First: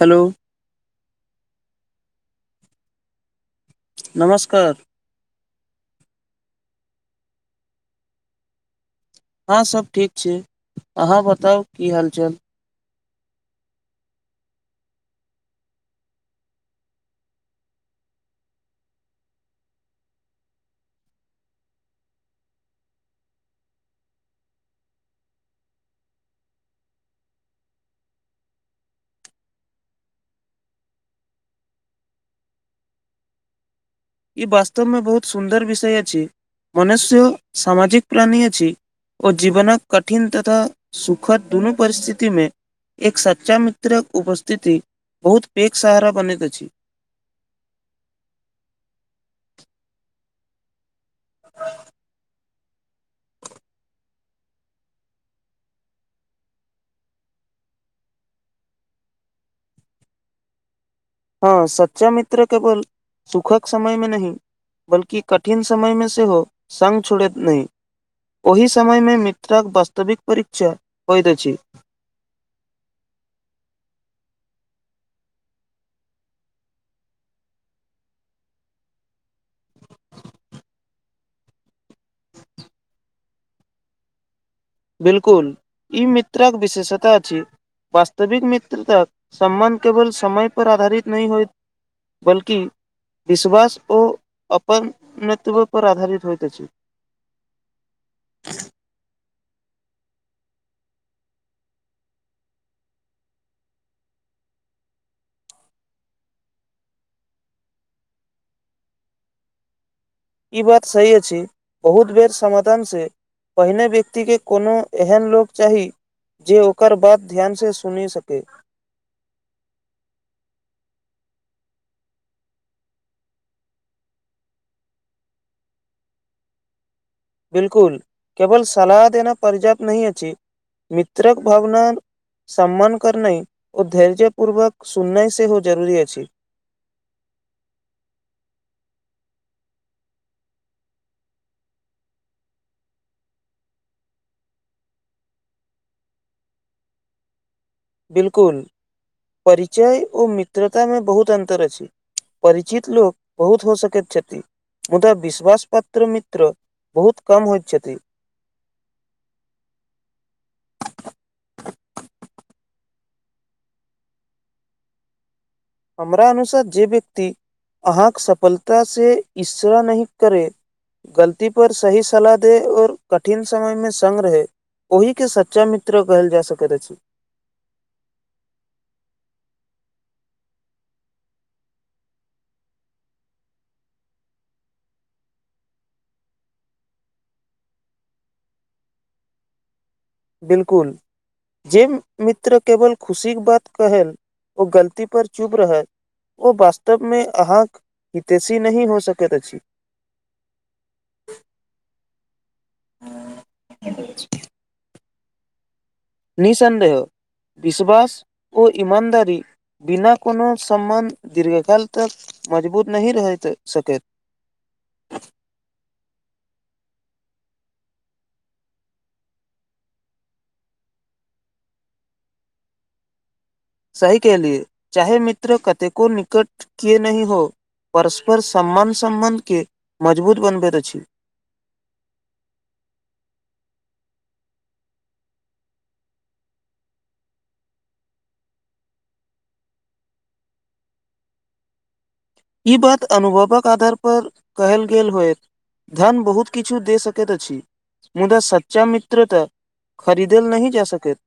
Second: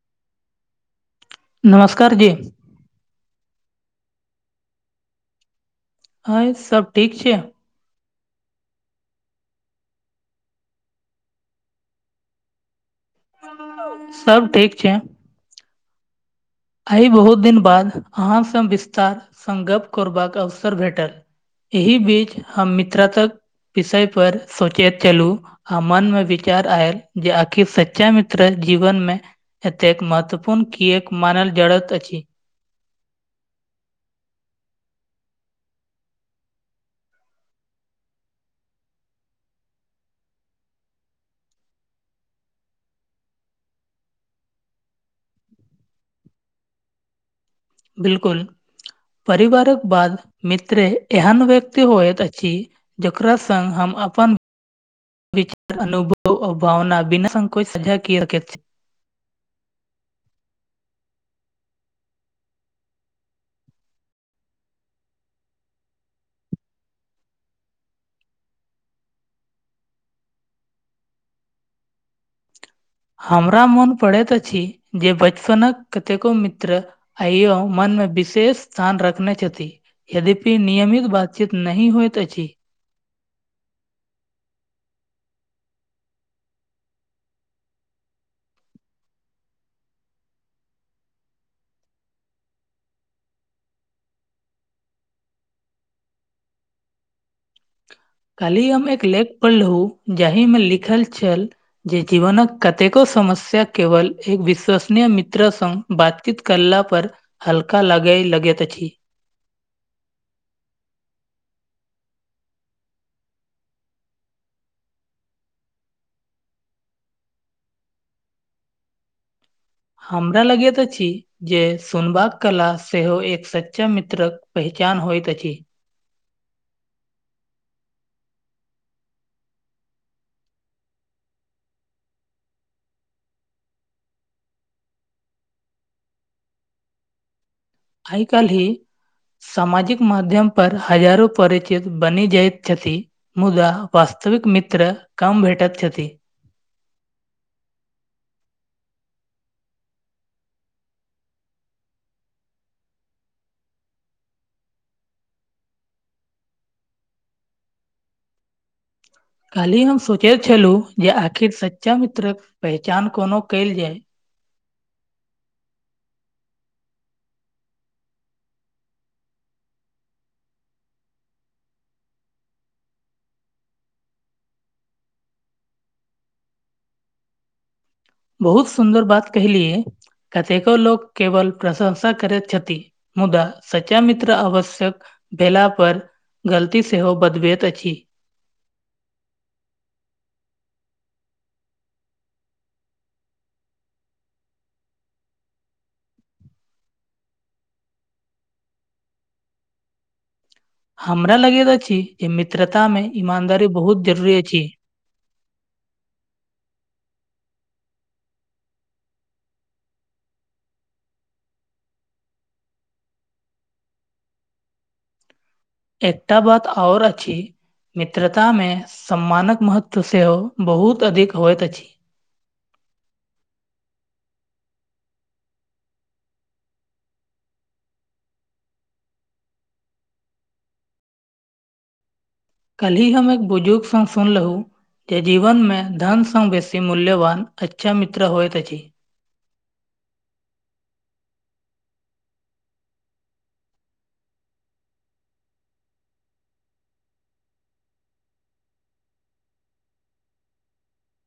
Hello नमस्कार जी नमस्कार अय सब ठीक छै हँ सब ठीक छै अहाँ बताउ की हालचाल सब ठीक छै आय बहुत दिन बाद अहाँसँ विस्तार सङ्ग गप्प करबाक अवसर भेटल एहि बीच हम मित्रताक विषयपर सोचैत छलहुँ आ मन मे विचार आयल जे आखिर सच्चा मित्र जीवन मे एतेक एक महत्वपूर्ण किएक मानल जड़त अछि ई वास्तवमे बहुत सुन्दर विषय अछि मनुष्य सामाजिक प्राणी अछि ओ जीवनक कठिन तथा सुखद दुनू परिस्थितिमे एक सच्चा मित्रक उपस्थिति बहुत पेघ सहारा बनैत अछि बिल्कुल परिवारक बाद मित्रे एहन व्यक्ति होइत अछि जकरा सङ्ग हम अपन विचार अनुभव आ भावना बिना संकोच सजा क सक हँ सच्चा मित्र केवल सुखक समय मे नहि बल्कि कठिन समय मे सेहो संग छोड़ैत नहि ओहि समयमे मित्रक वास्तविक परीक्षा होइत अछि हमरा मोन पड़ैत अछि जे बचपनक कतेको मित्र आइयो मनमे विशेष स्थान रखने छथि यद्यपि नियमित बातचीत नहि होइत अछि बिल्कुल ई मित्रक विशेषता अछि वास्तविक मित्रताक सम्मान केवल समय पर आधारित नहि होय बल्कि विश्वास ओ अपन नेत्व पर आधारित होइत अछि काल्हि हम एक लेख पढ़लहुँ जाहिमे लिखल छल जे जीवनक कतेको समस्या केवल एक विश्वसनीय मित्र संग बातचीत करला पर हल्का लागे लगैत अछि ई बात सही अछि बहुत बेर समाधान से पहिने व्यक्तिके कोनो एहन लोक चाही जे ओकर बात ध्यानसँ सुनि सकै हमरा लगैत अछि जे सुनबाक कला सेहो एक सच्चा मित्रक पहचान होइत अछि बिल्कुल केवल सलाह देना पर्याप्त नहि अछि मित्रक भावना सम्मान करनाइ ओ धैर्य पूर्वक सुननाइ सेहो जरूरी अछि आय काल्हि सामाजिक माध्यम पर हजारो परिचित बनि जाइत छथि मुदा वस्तविक मित्र कम भेटैत छथि बिल्कुल परिचय ओ मित्रता मे बहुत अन्तर अछि परिचित लोक बहुत हो सकैत छथि मुदा विश्वास पात्र मित्र बहुत कम होइत छथि काल्हि हम सोचै छलहु जे आखिर सच्चा मित्रक पहचान कोनो कयल जाय हमरा अनुसार जे व्यक्ति अहाँके सफलतासँ इशरा नहि करै गलती पर सही सलाह दे आओर कठिन समय में संग रहै ओहि के सच्चा मित्र कहल जा सकैत अछि बहुत सुन्दर बात कहलिय कतेको लोक केवल प्रशंसा करैत छथि मुदा सच्चा मित्र आवश्यक भेला पर गलती सेहो बदभेत अछि। बिलकुल जे मित्र केवल खुशीके बात कहै ओ गलतीपर चुभ रहल। ओ वास्तव मे अहाँक हितेशी नहि हो सकैत अछि। हमरा लगैत अछि जे मित्रता मे ईमानदारी बहुत जरुररी अछि। निःसन्देह विश्वास ओ इमानदारी बिना कोनो सम्बन्ध दीर्घकाल तक मजबूत नहि रहि सकैत। एकटा बात आओर अछि मित्रतामे सम्मानक महत्व सेहो बहुत अधिक होइत अछि। सही कलियै चाहे मित्र कतेको निकट किये नहि हो। परस्पर सम्मान सम्बन्धके मजबूत बनबैत अछि। कलहि हम एक बुजुर्ग संग सुनलहु जे जीवनमे धनसँ बेसी मूल्यवान अच्छा मित्र होइत अछि। ई बात अनुभवक आधारपर कहल गेल होयत। धन बहुत किछु दे सकैत अछि, मुदा सच्चा मित्र तऽ खरीदल नहि जा सकैत।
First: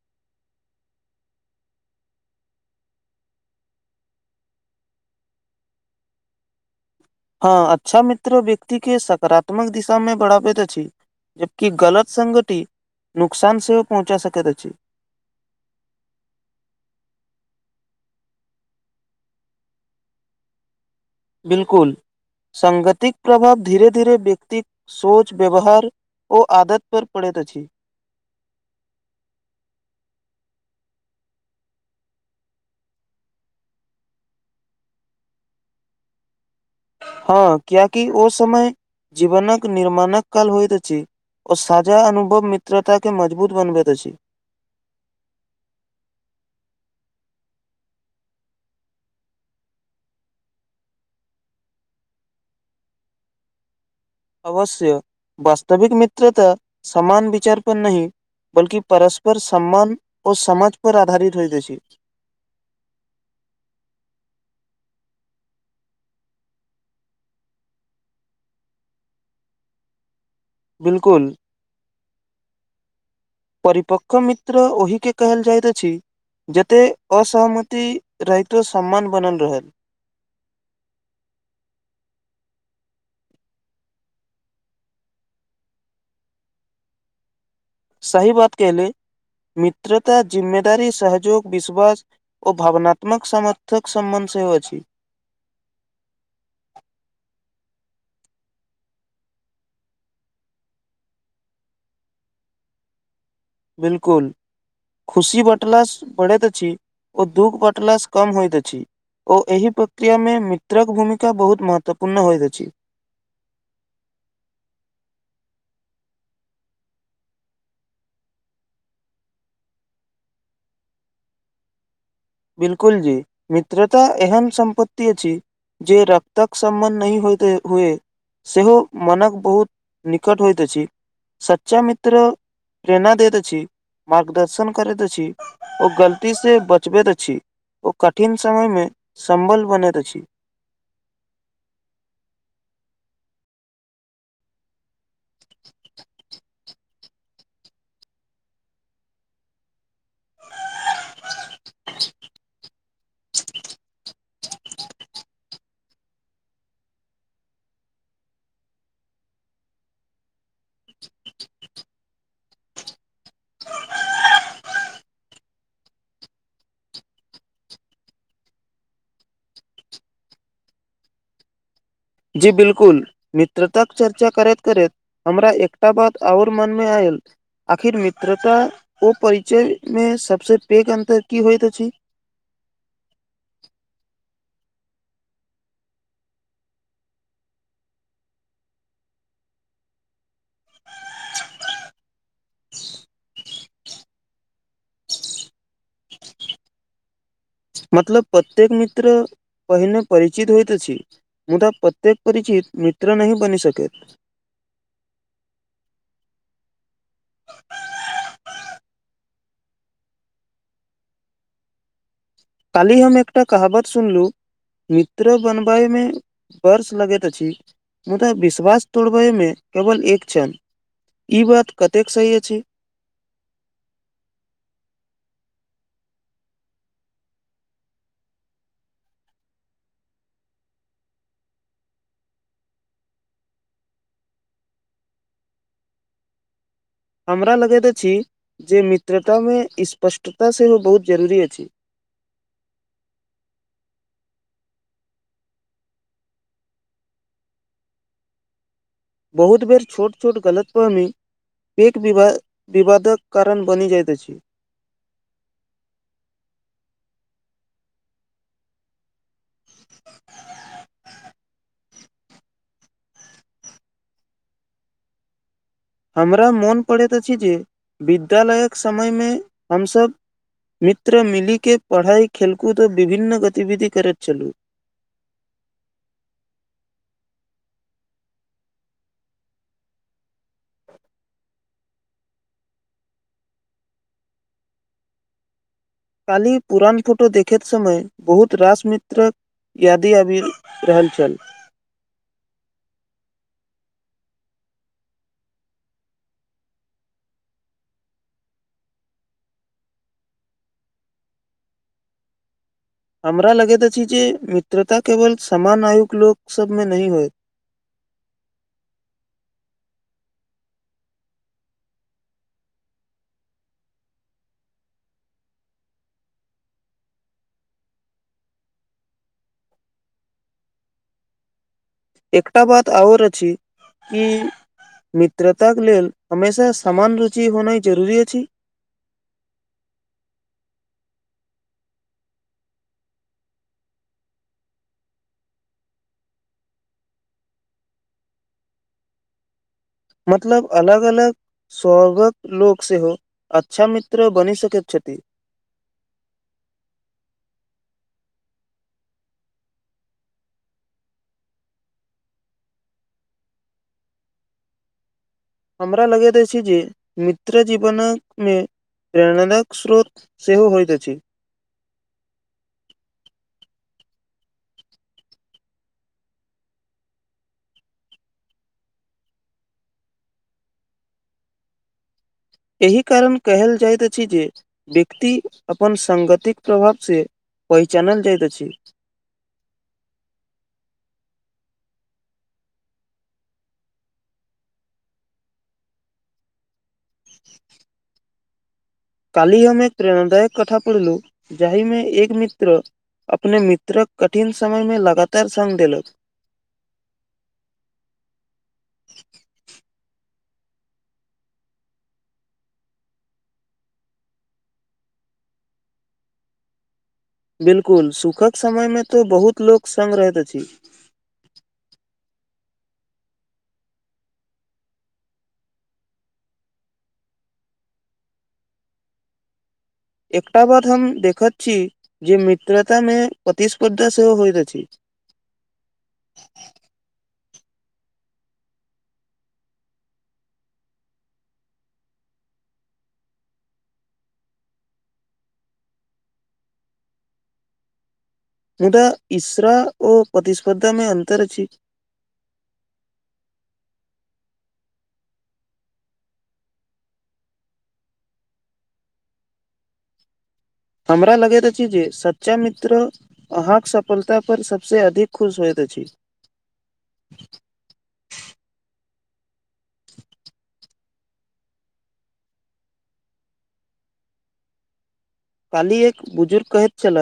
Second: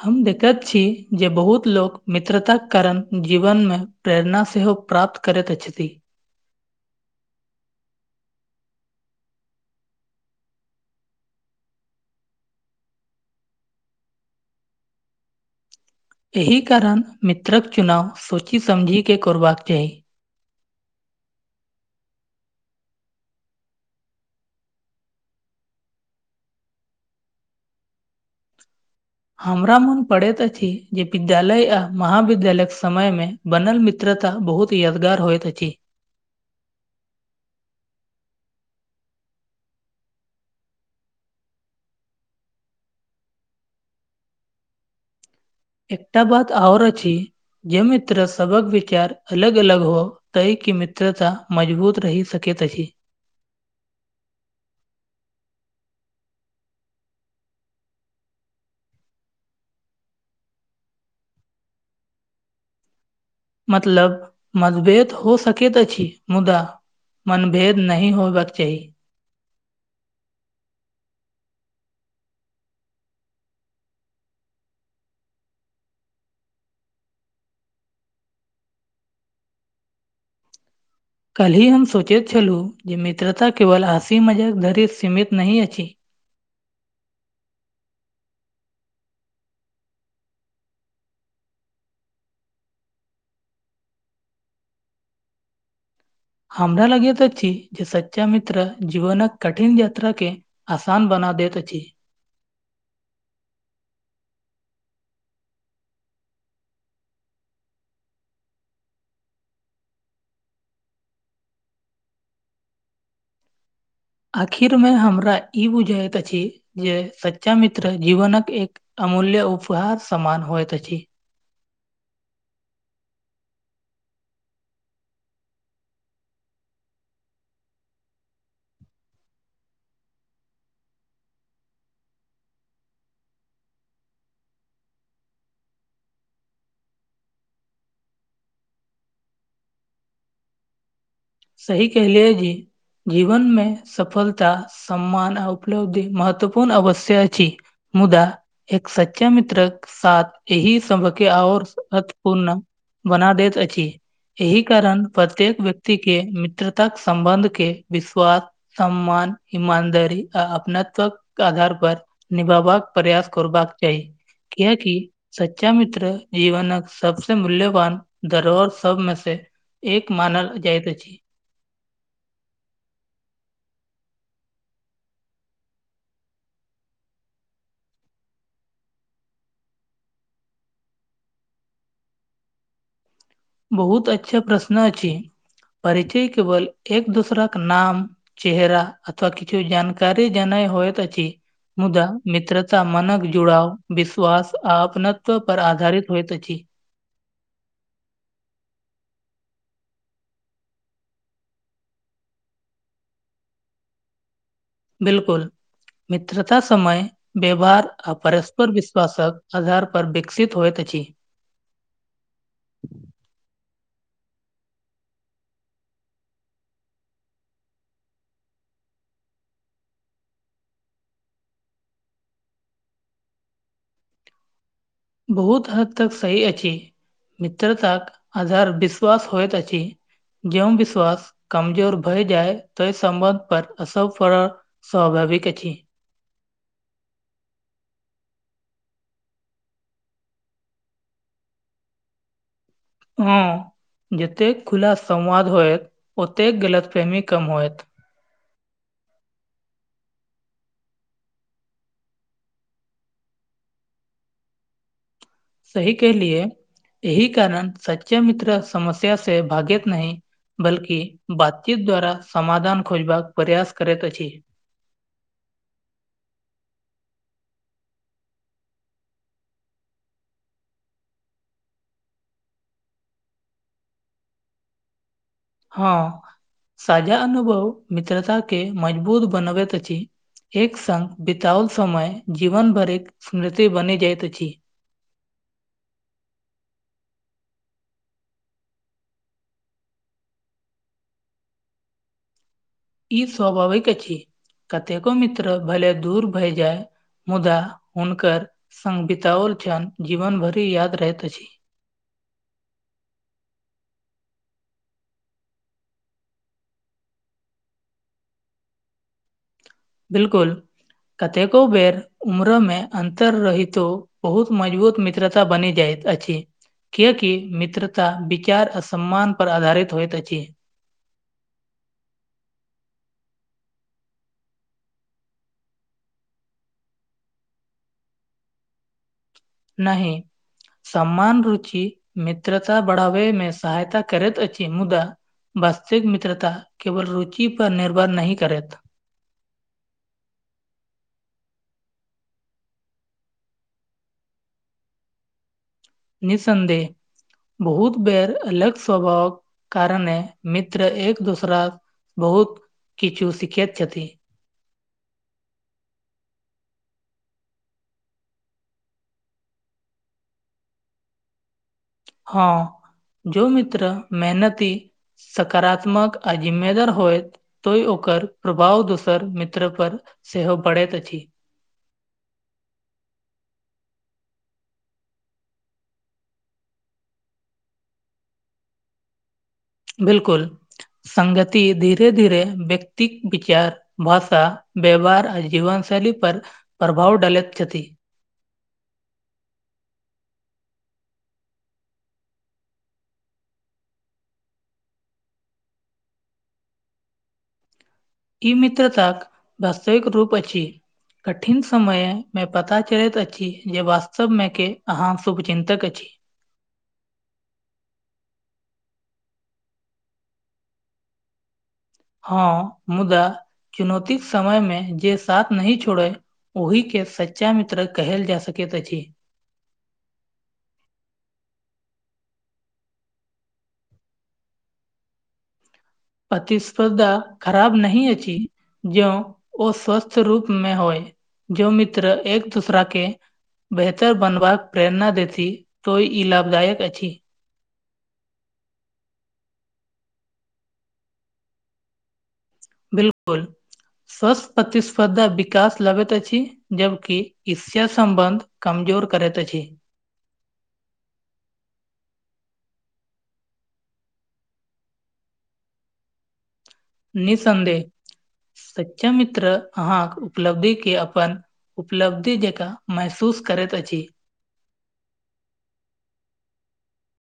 हम देखैत छी जे बहुत लोक मित्रताक कारण जीवनमे प्रेरणा सेहो प्राप्त करैत अछिथि। हँ अच्छा मित्र व्यक्तिके सकारात्मक दिशामे बढ़ाबैत अछि। जबकि गलत संगति नुकसान सेहो पहुँचा सकैत अछि। एहि कारण मित्रक चुनाव सोचि समझिके करबाक चाही। बिलकुल संगतिक प्रभाव धीरे धीरे व्यक्ति सोच व्यवहार ओ आदत पर पड़ैत अछि। हमरा मोन पड़ैत अछि जे विद्यालय आ महाविद्यालयक समय मे बनल मित्रता बहुत यादगार होइत अछि। हँ कियाकि ओ समय जीवनक निर्माणक काल होइत अछि। ओ सााजा अनुभव मित्रता के मजबूत बनबैत अछि। एकटा बात आओर अछि जे मित्र सबक विचार अलग अलग हो तहि के मित्रता मजबूत रहि सकैत अछि। अवश्य वास्तविक मित्र त समान विचारप नहि बल्कि परस्पर सम्मान और समाज पर आधारित होइत अछि। मतलब मतभेद हो सकैत अछि मुदा मनभेद नहि होयबाक चाही। बिलकुल परिपक्क मित्र ओहिके कहल जाइत अछि जते असहमति रहितो सम्मान बनल रहे। कल्हि हम सोचैत छलहुँ जे मित्रता केवल आसी मजक धरि सीमित नहि अछि। सही बात कहलै मित्रता जिम्मेदारी सहजोग विश्वास ओ भावनात्मक समर्थक समबन्ध सेहो अछि। हमरा लगैत अछि जे सच्चा मित्र जीवनक कठिन यात्राके आसान बना दैत अछी। बिलकुल खुशी बँटलास बढ़ैत अछि ओ दुःख बँटलासँ कम होइत अछि। ओ एहि प्रक्रिया मे मित्रक भूमिका बहुत महत्वपूर्ण होइत अछि। आखिर मे हमरा ई बुझाईत अछि जे सच्चा मित्र जीवनक एक अमूल्य उपहार समान होयत अछि। बिलकुल जी मित्रता एहन सम्पत्तति अछी जे रक्तक समबन्ध नहि हो हुए सेहो मनक बहुत निकट होइत अछि, सच्चा मित्र प्रेरणा दैत छी मार्गदर्शन करैत अछि ओ गलती से बचबैत छी ओ कठिन समय मे संबल बनैत अछि सी कहलियै जी जीवन मे सफलता सम्मान आ उपलब्धि महत्वपूर्ण अवश्य अछि मुदा एक सच्चा मित्रक साथ यह सबके आओर अतपूर्ण बना दैत अछि एहि कारण प्रत्येक व्यक्ति के मित्रता सम्बन्ध के विश्वास सम्मान ईमानदारी आ अपनात्व आधार पर निभबाक प्रयास करबाक चाही कएकि सच्चा मित्र जीवनक सबस मूल्यवान धरोहर सबमे से एक मानल जाइतत अछि जी बिलकुल मित्रताक चर्चा करैत करैत हमरा एकटा बात आओर मनमे आयल आखिर मित्रता ओ परिचयमे सभसँ पैघ अन्तर की होइत अछि बहुत अच्छा प्रश्न अछि परिचय केवल एक दूसराक नाम चेहेरा अथवा किछु जानकारी जा होइत छी मुदा मित्रता मनक जुड़ाव विश्वास आ अपनत्व पर आधारित होइत अछि मतलब प्रत्येक मित्र पहिने परिचित होइत अछि मुदा प्रत्येक परिचित मित्र नहि बनि सकैत बिलकुल मित्रता समय व्यवहार आ परस्पर विश्वासक आधार पर विकसित होइत अछि काली हम एकटा कहावत सुनलहुँ मित्र बनबैमे वर्ष लगैत अछि मुदा विश्वास तोड़बैमे केवल एक छनि ई बात कतेक सही अछि बहुत हद तक सही अछि मित्रतााक आधार विश्वास होयइत अछि ज्यों विश्वास कमजोर भय जाय तोहि सम्बन्ध पर असर पर स्वाभाविक छी हमरा लगैत अछि जे मित्रतामे स्पष्टता सेहो बहुत जरूरी अछि हँ जतेक खुला संवाद होएत ओतेक गलत प्रेमी कम होएत बहुत बेर छोट छोट गलत फहमी एक वि विवादक कारण बनि जाइत अछि सही के लिए यही कारण सच्चा मित्र समस्या से भागैत नहि बल्कि बातचीत द्वारा समाधान खोजबाक प्रयास करैत अछि हमरा मोन पड़ैत अछि जे विद्यालयक समयमे हमसभ मित्र मिलिके पढ़ाइ खेलकूद विभिन्न गतिविधि करैत चलु हँ साझा अनुभव मित्रता के मजबूत बनबैत अछि एक सङ्ग बितओल समय जीवन भरिक स्मृति बनि जाइत अछि काली पुरान फोटो देखे समय बहुत रास मित्रक यादी आबि रहल छल ई स्वाभाविक अछि कतेको मित्र भले दूर भय जाय मुदा हुनकर सङ् बिताओल कण जीवन भरि याद रहैत अछि हमरा लगैत अछि जे मित्रता केवल समान आयुक लोक सबमे नही होय बिलकुल कतेको बेेर उम्र मे अन्तर रहितो बहुत मजबूत मित्रता बनि जाइत अछि किएकि मित्रता विचार आ सम्मानपर आधारित होइत अछि एकटा बात आओर अछि कि मित्रताक लेल हमेशा समान रुचि होनाइ जरूरी अछि नहि सम्मान रुचि मित्रता बढ़ावैमे सहायता करैत अछि मुदा वास्तिक मित्रता केवल रुचि पर निर्भर नहि करेत मतलब अलग अलग सगक लोकोक सेहोे सेहो अच्छामित्र बनि सकैतछति निःसन्देह बहुत बेर अलग स्वभावक कारने मित्र एक दोसरा बहुत किछु सीख छथि हमरा लगैत अछि जे मित्र जीवनक मे प्रेरणादायक स्रोत सेहो होइत अछि हँ जो मित्र मेहनती सकारात्मक आ जिम्मेदार होयत तो ओकर प्रभाव दोसर मित्र पर सेहो परैत अछि एहि कारण कहल जाइत अछि जे व्यक्ति अपन सङ्गतिक प्रभावसँ पहिचानल जाइत अछि बिलकुल सगति धीरे धीरे व्यक्तिक विचार भाषा बे बार आ जीवनशैली पर प्रभाव डालैत छथि काली हममे एक प्रेरणादायक कथा पढ़लु जाहिमे एक मित्र अपने मित्रक कठिन समयमे लगातार सङ्ग देलक ई मित्रतााक वास्तविक रूप अछि कठिन समयमे पता चलैत अछि जे वास्तवमेके अहाँ शुभचिन्तक छी बिलकुल सुखक समय मे तऽ बहुत लोक सङ् रहैत अछि हँ मुदा चुनौती समय मे जे साथ नहि छोड़े ओहि के सच्चा मित्र कहल जा सकैत अछि एकटा बात हम देखैत छी जे मित्रता मे प्रतिस्पर्धा सेहो होइत अछि प्रतिस्पर्धा खराब नही अछि ज्यों ओ स्वस्थ रूप मे होय जो मित्र एक दूसरा के बेहतर बनबाक प्रेरणा देथि तो ई लाभदायक अछि मु तऽ इश्रा ओ प्रतिस्पर्धामे अन्तर छी बिलकुल स्वस्थ प्रतिस्पर्धा विकास लगैत अछि जबकि ईर्ष्या सम्बन्ध कमजोर करैत अछि हमरा लगैत अछि जे सच्चा मित्र अहाँक सफलता पर सभसँ अधिक खुश होइत अछि निसन्देह सच्चा मित्र अहाँके उपलब्धिके अपन उपलब्धि जेका महसूस करैत अछि कलिह एक बुजुर्ग कहैत छलाह